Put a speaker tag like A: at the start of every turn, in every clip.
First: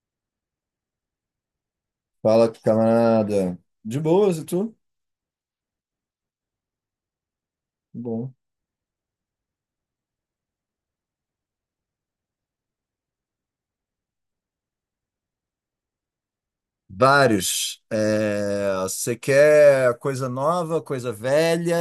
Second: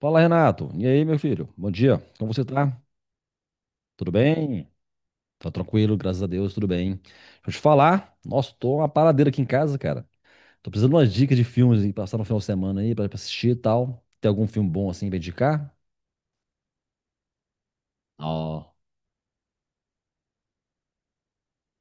A: Fala, Renato. E aí, meu filho? Bom dia. Como você
B: Fala,
A: tá?
B: camarada. De
A: Tudo
B: boas, e
A: bem?
B: tu?
A: Tá tranquilo, graças a Deus, tudo bem. Deixa eu te falar.
B: Bom.
A: Nossa, tô uma paradeira aqui em casa, cara. Tô precisando de umas dicas de filmes aí, passar no final de semana aí pra assistir e tal. Tem algum filme bom assim pra indicar?
B: Vários. É,
A: Ó.
B: você quer coisa nova, coisa velha?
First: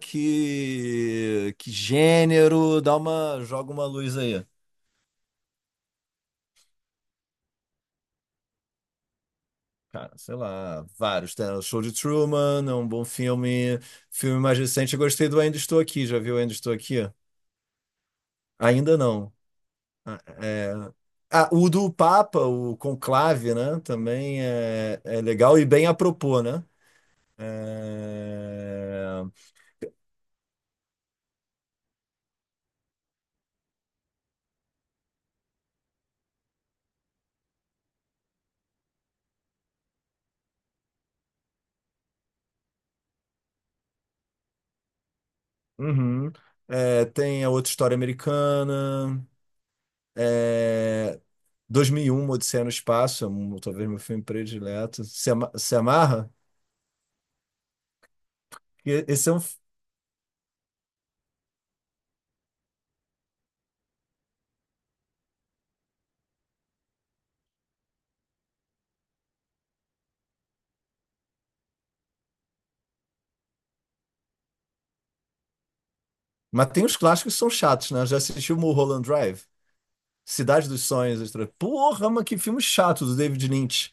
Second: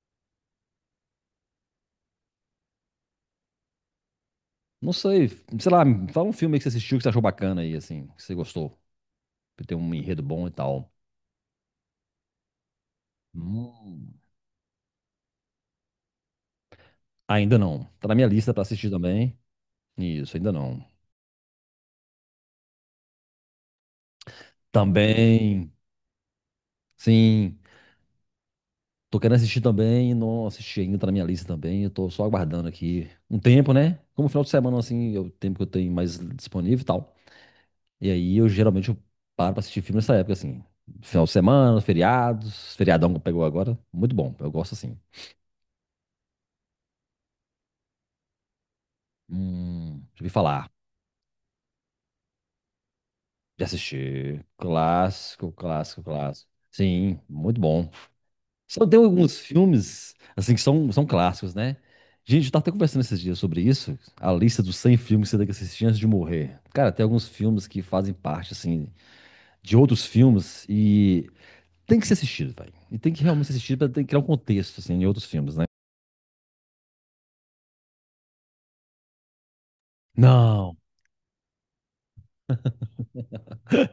B: Que gênero? Joga uma luz aí.
A: Não sei. Sei lá, me fala um filme aí que você assistiu que você achou bacana aí, assim, que você gostou. Que tem um
B: Cara,
A: enredo
B: sei
A: bom e
B: lá,
A: tal.
B: vários. Tem o Show de Truman, é um bom filme.
A: Hum.
B: Filme mais recente, eu gostei do Ainda Estou Aqui. Já viu Ainda Estou Aqui?
A: Ainda não. Tá na minha lista pra assistir
B: Ainda não.
A: também.
B: Ah,
A: Isso, ainda
B: é-
A: não.
B: ah, o do Papa, o Conclave, né? Também é legal e
A: Também.
B: bem apropos, né?
A: Sim. Tô
B: É...
A: querendo assistir também, não assisti ainda, tá na minha lista também. Eu tô só aguardando aqui um tempo, né? Como final de semana, assim, é o tempo que eu tenho mais disponível e tal. E aí eu geralmente eu paro pra assistir filme nessa época, assim. Final de semana, feriados, feriadão que pegou agora. Muito bom, eu gosto assim.
B: Uhum. É, tem a outra história americana.
A: Já ouvi falar.
B: É... 2001, Uma Odisseia no Espaço,
A: Já
B: talvez meu filme
A: assisti.
B: predileto.
A: Clássico,
B: Se
A: clássico,
B: amarra?
A: clássico. Sim, muito bom. Só tem
B: E Esse é um...
A: alguns
B: f-
A: filmes, assim, que são clássicos, né? Gente, eu tava até conversando esses dias sobre isso, a lista dos 100 filmes que você tem que assistir antes de morrer. Cara, tem alguns filmes que fazem parte, assim, de outros filmes e tem que ser assistido, velho. E tem que realmente ser assistido pra criar um contexto, assim, em outros filmes, né?
B: Mas tem uns clássicos que são chatos, né? Já assisti o Mulholland Drive, Cidade
A: Não.
B: dos Sonhos. Porra, mas que filme chato do David Lynch.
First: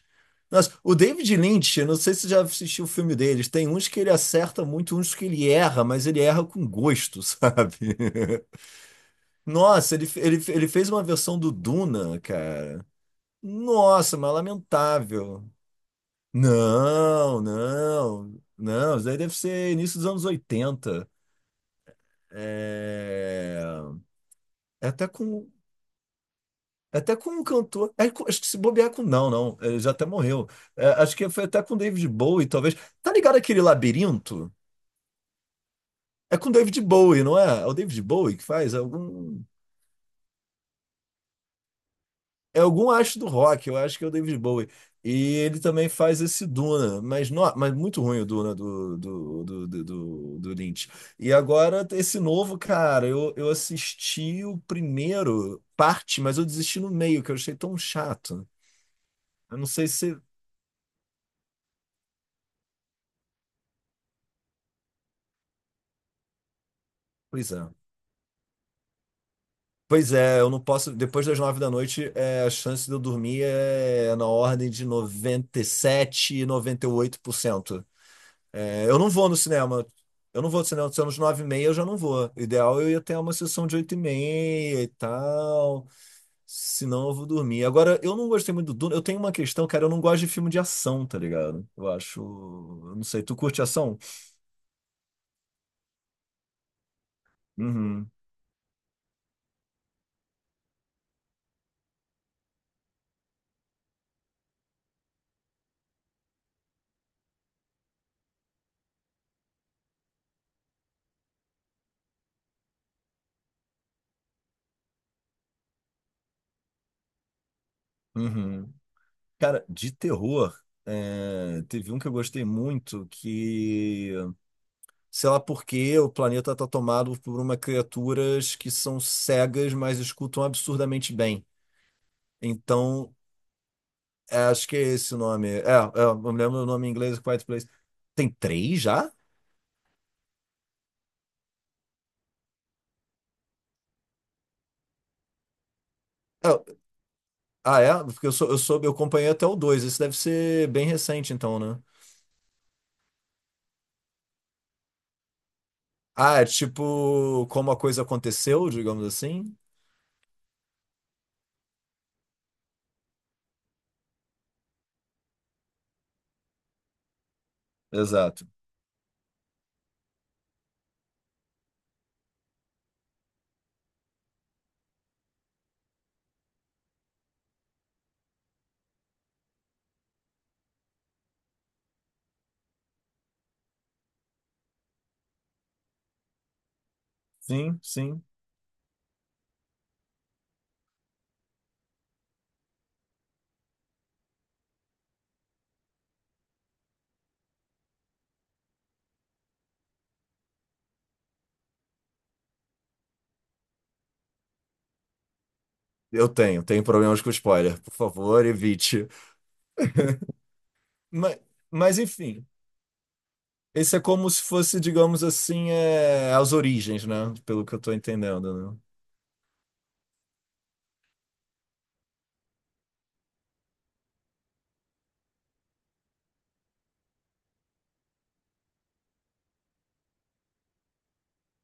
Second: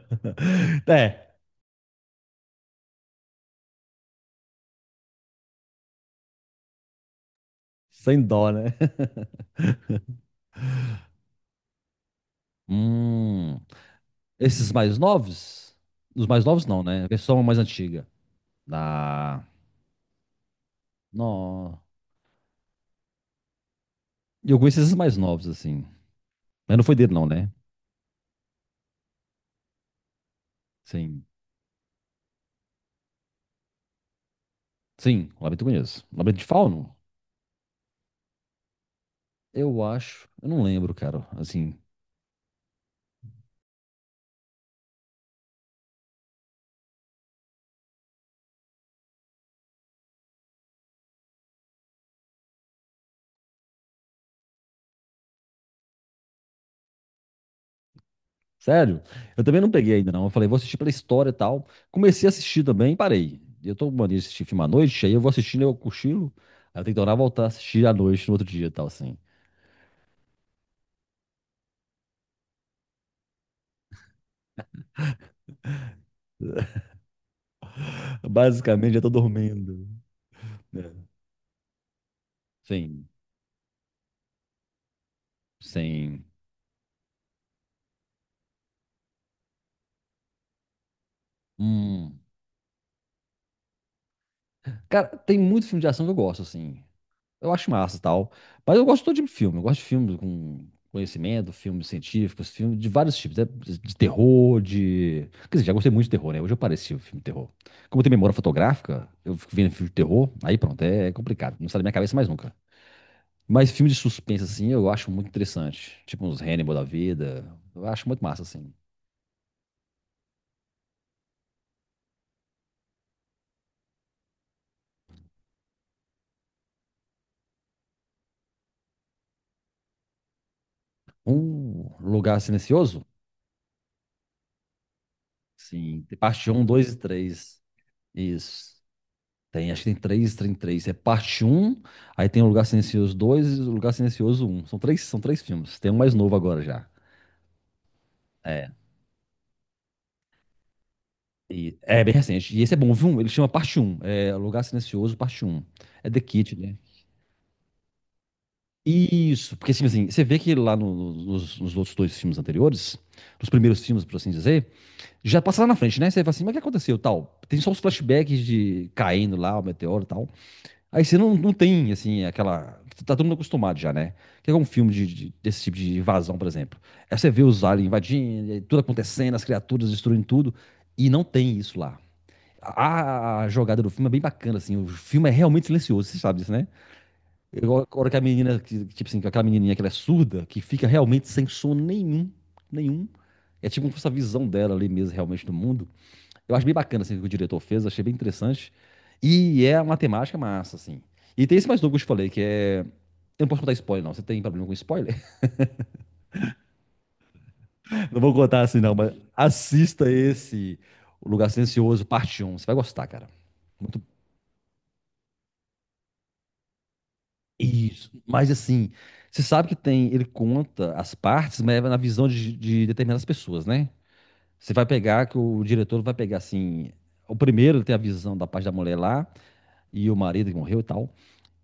B: Nossa, o
A: É,
B: David Lynch, eu não sei se você já assistiu o filme deles. Tem uns que ele acerta muito, uns que ele erra, mas ele erra com gosto, sabe?
A: sem dó, né?
B: Nossa, ele fez uma versão do Duna, cara.
A: Hum,
B: Nossa, mas
A: esses mais
B: lamentável.
A: novos? Os mais novos não, né? A
B: Não,
A: versão mais antiga
B: não, não. Isso daí deve
A: da...
B: ser início dos anos 80.
A: Não.
B: É,
A: E eu conheço
B: é
A: esses
B: até
A: mais novos,
B: com.
A: assim. Mas não foi
B: É
A: dele,
B: até
A: não,
B: com um
A: né?
B: cantor. Acho que se bobear com. Não, não. Ele já até morreu. É, acho
A: Sim.
B: que foi até com David Bowie, talvez. Tá ligado aquele labirinto?
A: Sim, o Labirinto eu conheço. O
B: É
A: Labirinto de
B: com David
A: Fauno?
B: Bowie, não é? É o David Bowie que faz algum.
A: Eu acho. Eu não lembro, cara. Assim,
B: É algum astro do rock, eu acho que é o David Bowie. E ele também faz esse Duna, mas, no, mas muito ruim o Duna do Lynch. E agora, esse novo, cara, eu assisti o primeiro parte, mas eu desisti no meio, que eu achei tão chato.
A: sério. Eu
B: Eu
A: também
B: não
A: não
B: sei
A: peguei ainda,
B: se.
A: não. Eu falei, vou assistir pela história e tal. Comecei a assistir também e parei. Eu tô com mania de assistir filme à noite, aí eu vou assistindo, eu cochilo. Aí eu tenho que tornar a voltar a
B: Pois é.
A: assistir à noite no outro dia e tal, assim.
B: Pois é, eu não posso. Depois das 9 da noite, a chance de eu dormir é na ordem de noventa e sete, 98%. É,
A: Basicamente,
B: eu
A: já tô
B: não vou no cinema.
A: dormindo.
B: Eu não vou no
A: É.
B: cinema. Se é nos 9:30, eu já não vou. O ideal é eu ia
A: Sim,
B: ter uma sessão de 8:30 e tal.
A: sim.
B: Senão eu vou dormir. Agora, eu não gostei muito do Duna. Eu tenho uma questão, cara. Eu não gosto de filme de ação, tá ligado? Eu
A: Hum.
B: acho. Eu não sei. Tu curte ação?
A: Cara, tem muito filme de ação que eu gosto, assim. Eu acho massa e
B: Uhum.
A: tal. Mas eu gosto de todo tipo de filme. Eu gosto de filmes com conhecimento, filmes científicos, filmes de vários tipos. Né? De terror, de. Quer dizer, já gostei muito de terror, né? Hoje eu pareci o filme de terror. Como eu tenho memória fotográfica, eu fico vendo filme de terror, aí pronto, é complicado. Não sai da minha cabeça mais nunca. Mas filme de suspense, assim, eu acho muito interessante. Tipo uns Hannibal da vida. Eu acho muito massa,
B: Uhum.
A: assim.
B: Cara, de terror. É, teve um que eu gostei muito que, sei lá por quê, o planeta tá tomado por uma criaturas que são cegas, mas escutam absurdamente bem.
A: Um lugar silencioso?
B: Então, é, acho que é esse o nome. É, é,
A: Sim.
B: eu me
A: Parte
B: lembro
A: um,
B: o nome em
A: 2 e
B: inglês, Quiet
A: três.
B: Place. Tem
A: Isso.
B: três já?
A: Tem, acho que tem três, tem três. É parte um, aí tem o Lugar Silencioso dois e o Lugar Silencioso um. São três filmes. Tem um mais novo agora
B: É,
A: já.
B: ah, é? Porque eu, sou, eu,
A: É,
B: soube, eu acompanhei até o dois. Esse deve ser bem recente, então, né?
A: é bem recente. E esse é bom, viu? Ele chama parte um, é Lugar Silencioso, parte um, é The
B: Ah, é
A: Kid, né?
B: tipo como a coisa aconteceu, digamos
A: Isso,
B: assim?
A: porque assim, assim, você vê que lá nos outros dois filmes anteriores, nos primeiros filmes, por assim dizer, já passa lá na frente, né? Você fala assim, mas o que aconteceu, tal? Tem só os flashbacks
B: Exato.
A: de caindo lá, o meteoro e tal. Aí você não, não tem, assim, aquela. Tá todo mundo acostumado já, né? Que é um filme desse tipo de invasão, por exemplo? Aí você vê os aliens invadindo, e tudo acontecendo, as criaturas destruindo tudo, e não tem isso lá. A jogada do filme é bem bacana, assim. O filme é realmente silencioso, você sabe disso, né?
B: Sim,
A: Igual a hora que a
B: sim.
A: menina, tipo assim, aquela menininha que ela é surda, que fica realmente sem som nenhum, nenhum. É tipo essa visão dela ali mesmo, realmente, do mundo. Eu acho bem bacana assim, o que o diretor fez, achei bem interessante. E é uma temática massa, assim. E tem esse mais novo que eu te falei, que é. Eu não posso contar spoiler, não. Você tem problema com spoiler?
B: Eu tenho problemas com spoiler. Por
A: Não vou
B: favor,
A: contar assim, não,
B: evite.
A: mas assista esse O
B: Mas,
A: Lugar
B: mas
A: Silencioso, parte
B: enfim,
A: um. Você vai gostar, cara.
B: esse
A: Muito.
B: é como se fosse, digamos assim, é, as origens, né? Pelo que eu tô
A: Isso. Mas
B: entendendo, né?
A: assim, você sabe que tem. Ele conta as partes, mas é na visão de determinadas pessoas, né? Você vai pegar que o diretor vai pegar assim. O primeiro ele tem a visão da parte da mulher lá, e o marido que morreu e tal.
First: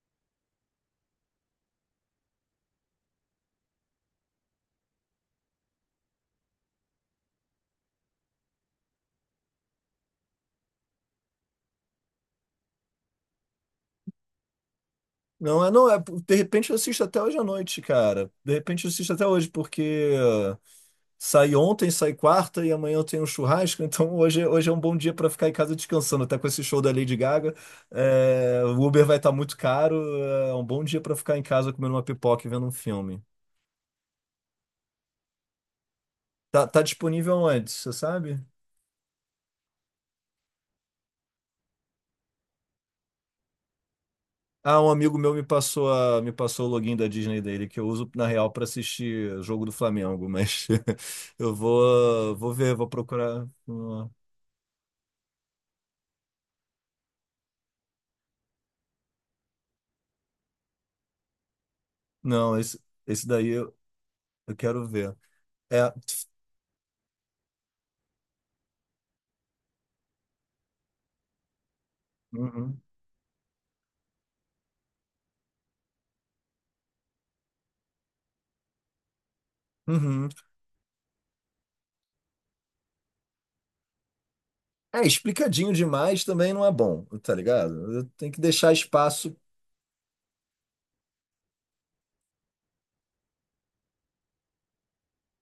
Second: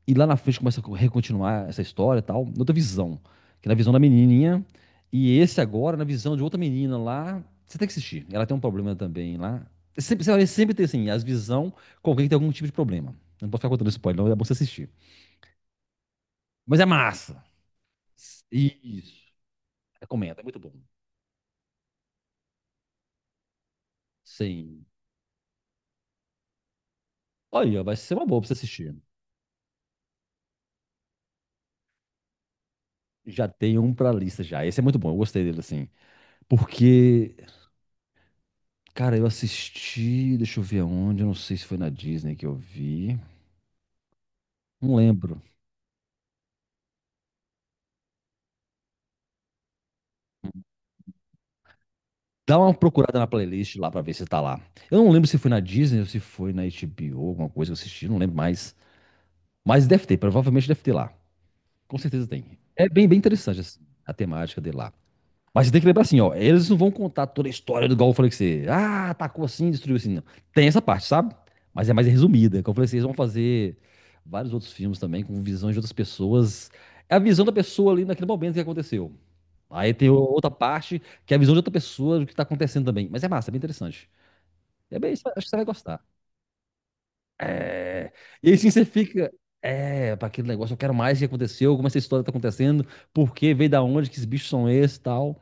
A: E lá na frente começa a recontinuar essa história e tal, outra visão. Que é na visão da menininha. E esse agora, na visão de outra menina lá. Você tem que assistir. Ela tem um problema também lá. Sempre, sempre, sempre tem, assim, as visão com alguém que tem algum tipo de problema. Eu não posso ficar contando spoiler, não. É bom você assistir.
B: Não, não. De repente eu
A: Mas é
B: assisto até hoje
A: massa.
B: à noite, cara. De repente eu assisto até
A: Isso.
B: hoje, porque
A: Recomendo. É muito bom.
B: saí ontem, saí quarta e amanhã eu tenho um churrasco. Então hoje é um
A: Sim.
B: bom dia para ficar em casa descansando. Até com esse show da Lady Gaga,
A: Olha, vai ser uma boa pra você
B: o
A: assistir.
B: Uber vai estar muito caro, é um bom dia para ficar em casa comendo uma pipoca e vendo um filme.
A: Já tem um pra lista já. Esse é muito bom. Eu gostei dele, assim.
B: Tá
A: Porque,
B: disponível onde, você sabe?
A: cara, eu assisti. Deixa eu ver aonde. Eu não sei se foi na Disney que eu vi.
B: Ah, um
A: Não
B: amigo meu
A: lembro.
B: me passou o login da Disney dele, que eu uso na real para assistir jogo do Flamengo, mas eu vou
A: Dá uma
B: ver, vou
A: procurada na
B: procurar.
A: playlist lá pra ver se tá lá. Eu não lembro se foi na Disney ou se foi na HBO, alguma coisa que eu assisti, não lembro mais. Mas deve ter, provavelmente deve ter lá. Com certeza tem.
B: Não, esse,
A: É bem, bem
B: esse daí
A: interessante
B: eu,
A: assim, a
B: eu
A: temática dele
B: quero
A: lá.
B: ver.
A: Mas você tem
B: É,
A: que lembrar assim, ó, eles não vão contar toda a história do igual eu falei que você, ah, atacou assim, destruiu assim, não. Tem essa parte, sabe? Mas é mais resumida. Como eu
B: uhum,
A: falei, vocês vão fazer vários outros filmes também com visões de outras pessoas. É a visão da pessoa ali naquele momento que aconteceu. Aí tem
B: uhum.
A: outra parte, que é a visão de outra pessoa do que tá acontecendo também. Mas é massa, é bem interessante. É
B: É,
A: bem, acho que você vai
B: explicadinho
A: gostar.
B: demais também não é bom, tá ligado?
A: É.
B: Tem que
A: E aí sim
B: deixar
A: você fica.
B: espaço.
A: É, para aquele negócio, eu quero mais o que aconteceu, como essa história tá acontecendo, por que veio da onde, que esses bichos são esses e tal.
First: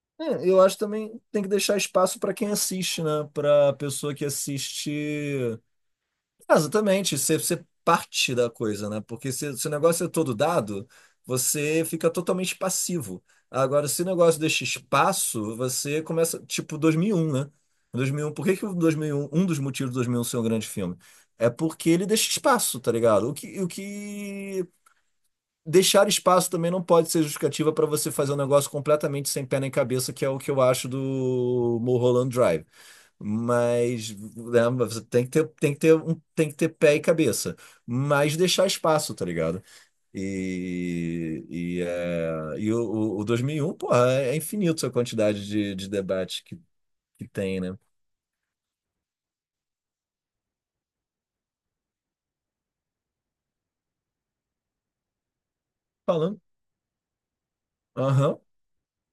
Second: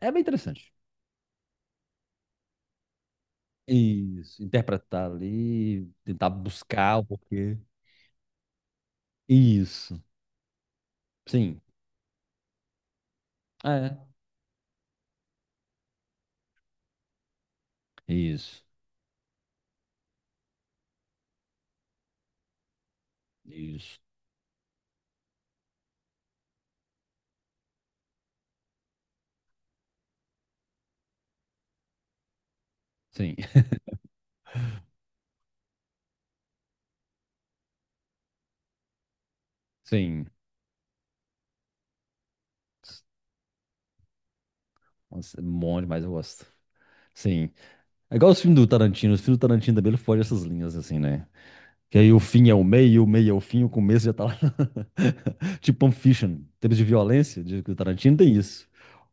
A: É bem
B: É, eu
A: interessante.
B: acho também tem que deixar espaço para quem assiste, né? Para pessoa que
A: Isso, interpretar
B: assiste.
A: ali, tentar
B: Ah,
A: buscar o
B: exatamente, você,
A: porquê.
B: você parte da coisa, né? Porque se o
A: Isso,
B: negócio é todo dado,
A: sim.
B: você fica totalmente passivo. Agora, se o
A: É.
B: negócio deixa espaço, você começa, tipo 2001, né? 2001, por que
A: Isso,
B: que o 2001, um dos motivos do 2001 ser um grande filme? É porque ele deixa espaço, tá ligado? O que, o
A: isso.
B: que deixar espaço também não pode ser justificativa para você fazer um negócio completamente sem pé nem cabeça, que é o que eu acho do Mulholland Drive.
A: Sim,
B: Mas né, você tem que ter, pé e cabeça, mas deixar espaço, tá ligado?
A: sim.
B: E, o 2001, porra, é infinito a
A: Nossa, é
B: quantidade de,
A: bom
B: de
A: demais, eu
B: debate
A: gosto.
B: que
A: Sim.
B: tem, né?
A: É igual os filmes do Tarantino. Os filmes do Tarantino também ele foge dessas linhas, assim, né? Que aí o fim é o meio é o fim, o começo já tá lá. Tipo Pulp Fiction,
B: Falando,
A: em termos de violência, de do Tarantino, tem
B: aham,
A: isso.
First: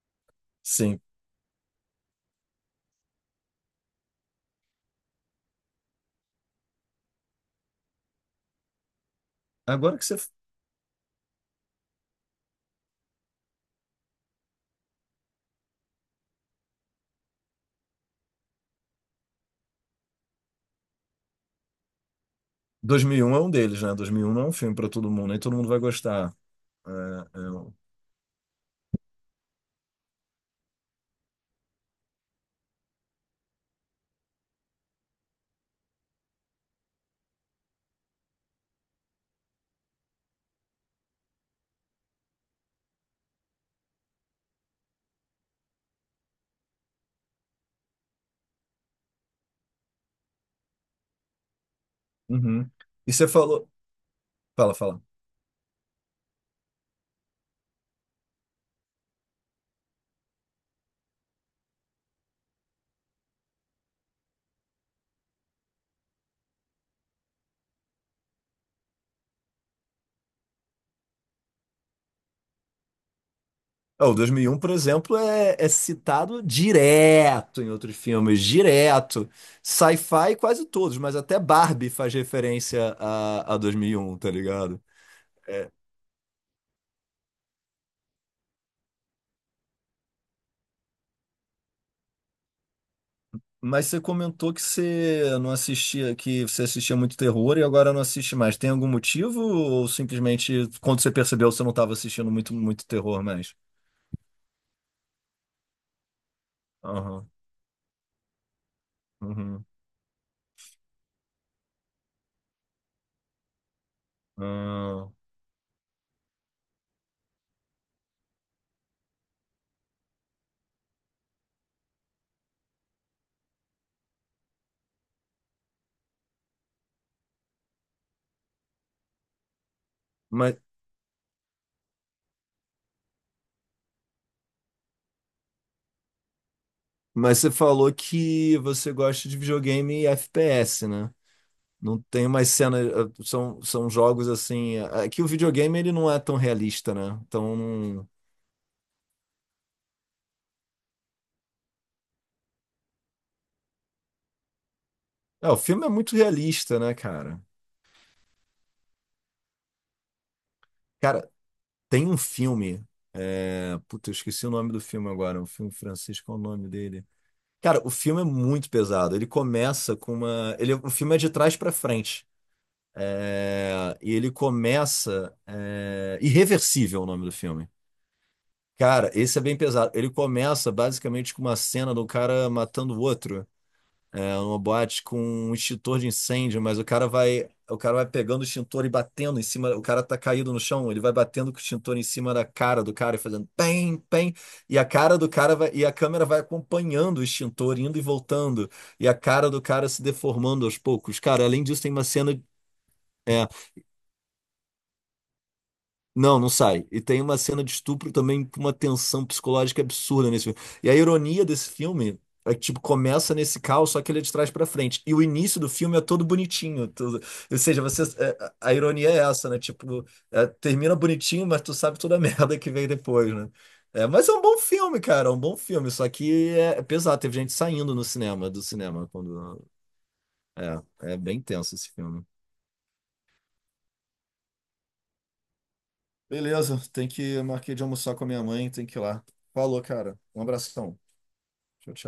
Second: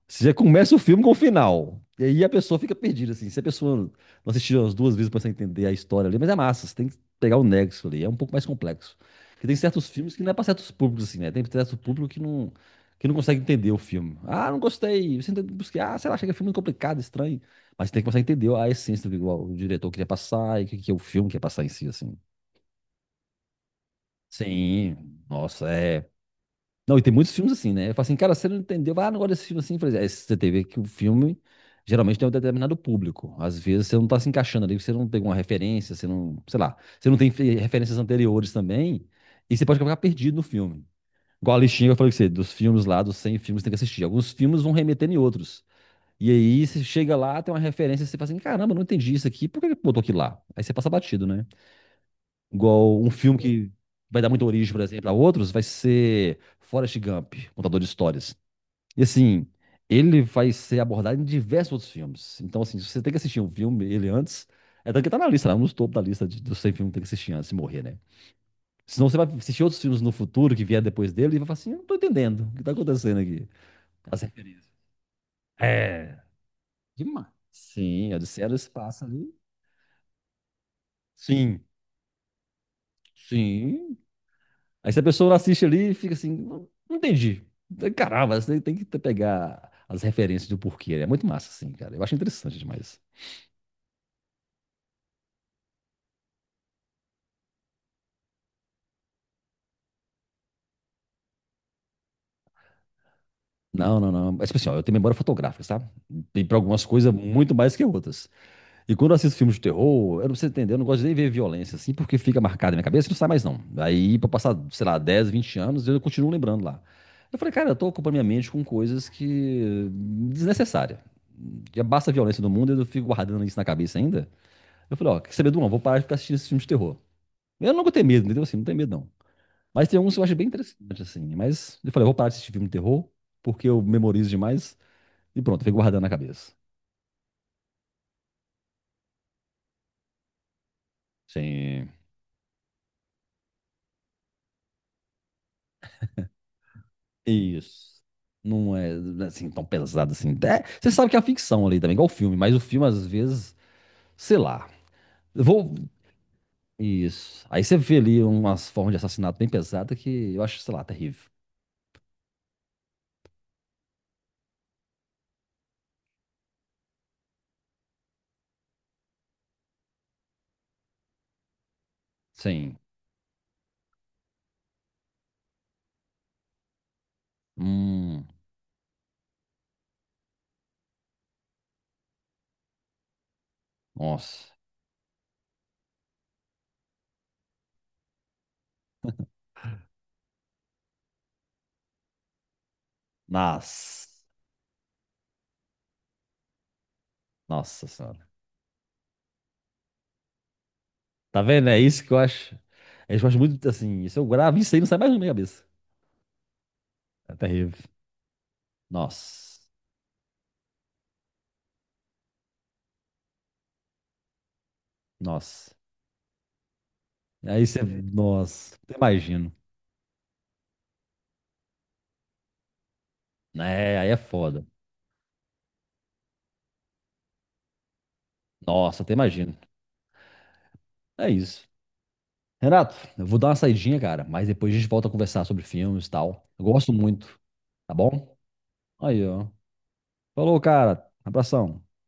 A: Você já começa o
B: sim.
A: filme com o final. E aí a pessoa fica perdida, assim. Se a pessoa não assistiu as duas vezes pra você entender a história ali, mas é massa, você tem que pegar o nexo ali, é um pouco mais complexo. Porque tem certos
B: Agora que
A: filmes
B: você.
A: que não é pra certos públicos, assim, né? Tem certo público que não consegue entender o filme. Ah, não gostei. Você tenta buscar, ah, sei lá, achei que é filme complicado, estranho. Mas você tem que começar a entender a essência do que o diretor queria passar e o que, que é o filme quer passar em si, assim.
B: 2001 é um deles, né? 2001 não é um filme pra
A: Sim,
B: todo mundo, nem todo mundo
A: nossa,
B: vai
A: é
B: gostar.
A: não, e tem muitos
B: É, é
A: filmes assim,
B: um-
A: né? Eu falo assim, cara, você não entendeu, ah, não gosto desse filme assim. Eu falei, é, você tem que ver que o filme geralmente tem um determinado público. Às vezes você não tá se encaixando ali, você não tem uma referência, você não, sei lá, você não tem referências anteriores também, e você pode acabar perdido no filme. Igual a listinha que eu falei com você, dos filmes lá, dos 100 filmes que você tem que assistir. Alguns filmes vão remeter em outros. E aí você chega lá, tem uma referência, você fala assim, caramba, não entendi isso aqui, por que que botou aquilo lá? Aí você passa batido, né?
B: Uhum.
A: Igual um
B: E você
A: filme
B: falou.
A: que vai dar muita origem,
B: Fala,
A: por
B: fala.
A: exemplo, a outros, vai ser Forrest Gump, contador de histórias. E assim, ele vai ser abordado em diversos outros filmes. Então, assim, você tem que assistir um filme, ele antes. É tanto que tá na lista, lá, nos topo da lista de, dos 100 filmes que tem que assistir antes de morrer, né? Senão você vai assistir outros filmes no futuro que vier depois dele e vai falar assim: eu não tô entendendo o que tá acontecendo aqui.
B: É, o
A: As
B: 2001,
A: referências.
B: por exemplo, é
A: É.
B: citado
A: Demais.
B: direto em outros
A: Sim, a
B: filmes,
A: Odisseia do Espaço
B: direto.
A: ali.
B: Sci-fi, quase todos, mas até
A: Sim,
B: Barbie faz referência a dois mil
A: sim.
B: e um, tá ligado?
A: Aí se a pessoa assiste ali e fica assim, não, não entendi. Caramba, você tem que pegar as referências do porquê. É muito massa, assim, cara. Eu acho interessante demais.
B: Mas você comentou que você não assistia, que você assistia muito terror e agora não assiste mais. Tem algum motivo ou simplesmente quando você percebeu você não estava assistindo muito terror mais?
A: Não, não, não. Mas, tipo assim, ó, eu tenho memória fotográfica, sabe? Tem pra algumas coisas
B: Aham,
A: muito mais que outras. E quando eu assisto filmes de
B: uhum,
A: terror, eu não sei entender, eu não gosto nem de ver violência, assim, porque fica marcado na minha cabeça e não sai mais, não. Aí, pra passar, sei lá,
B: ah.
A: 10, 20 anos, eu continuo lembrando lá. Eu falei, cara, eu tô ocupando minha mente com coisas que... desnecessárias. Já basta a violência do mundo e eu fico guardando isso na cabeça ainda. Eu falei, ó, quer saber, de Duão? Vou parar de ficar assistindo esses filmes de terror. Eu não vou ter medo, entendeu? Assim, não tenho medo, não. Mas tem alguns que eu acho bem
B: Mas,
A: interessante, assim. Mas eu falei, eu vou parar de assistir filme de terror, porque eu memorizo demais. E pronto, eu fico guardando na cabeça.
B: mas você falou que você gosta de videogame e FPS, né?
A: Sim.
B: Não tem mais cenas, são jogos assim. Aqui o videogame ele não é tão realista, né? Então,
A: Isso.
B: não-
A: Não é, assim, tão pesado assim. É, você sabe que é a ficção ali também, igual o filme. Mas o filme, às vezes, sei lá. Eu
B: é, o
A: vou...
B: filme é muito realista, né, cara?
A: Isso. Aí você vê ali umas formas de assassinato bem pesada que eu acho, sei lá, terrível.
B: Cara, tem um filme. Puta, eu esqueci o nome do filme agora. O filme francês, qual é o nome dele? Cara, o filme é muito pesado. Ele começa com uma. O filme é de trás pra frente.
A: Sim.
B: É, e ele começa. É, Irreversível é o nome do filme.
A: Hum,
B: Cara, esse é bem pesado. Ele começa basicamente com uma cena do cara matando o outro. É
A: nossa.
B: uma boate com um extintor de incêndio, mas o cara vai pegando o extintor e batendo em cima, o cara tá caído no chão, ele vai batendo com o extintor em cima da cara do cara e fazendo pem,
A: Nas.
B: pem, e a cara do cara vai, e a câmera vai acompanhando o extintor
A: Nossa
B: indo e
A: senhora.
B: voltando, e a cara do cara se deformando aos poucos.
A: Tá
B: Cara, além
A: vendo? É
B: disso tem
A: isso
B: uma
A: que eu
B: cena.
A: acho. É isso que eu acho
B: é,
A: muito assim. Se eu gravo isso aí, não sai mais na minha cabeça.
B: Não, não sai. E tem
A: É
B: uma cena de
A: terrível.
B: estupro também com uma tensão
A: Nossa.
B: psicológica absurda nesse filme. E a ironia desse filme é que, tipo, começa nesse caos, só que ele é de trás pra frente. E o início do
A: Nossa.
B: filme é todo bonitinho. Tudo. Ou
A: Aí você.
B: seja, a
A: Nossa. Até
B: ironia é essa,
A: imagino.
B: né? Tipo, termina bonitinho, mas tu sabe toda a merda que vem depois, né?
A: É,
B: É,
A: aí é
B: mas é um bom
A: foda.
B: filme, cara. É um bom filme. Só que é pesado. Teve gente saindo no cinema, do
A: Nossa,
B: cinema.
A: até imagino.
B: Quando... É
A: É
B: bem
A: isso.
B: tenso esse filme.
A: Renato, eu vou dar uma saidinha, cara. Mas depois a gente volta a conversar sobre filmes e tal. Eu
B: Beleza,
A: gosto
B: tem que
A: muito.
B: eu marquei de
A: Tá
B: almoçar com a
A: bom?
B: minha mãe, tem que ir lá.
A: Aí, ó.
B: Falou, cara. Um
A: Falou,
B: abração.
A: cara. Abração.
B: Tchau, tchau.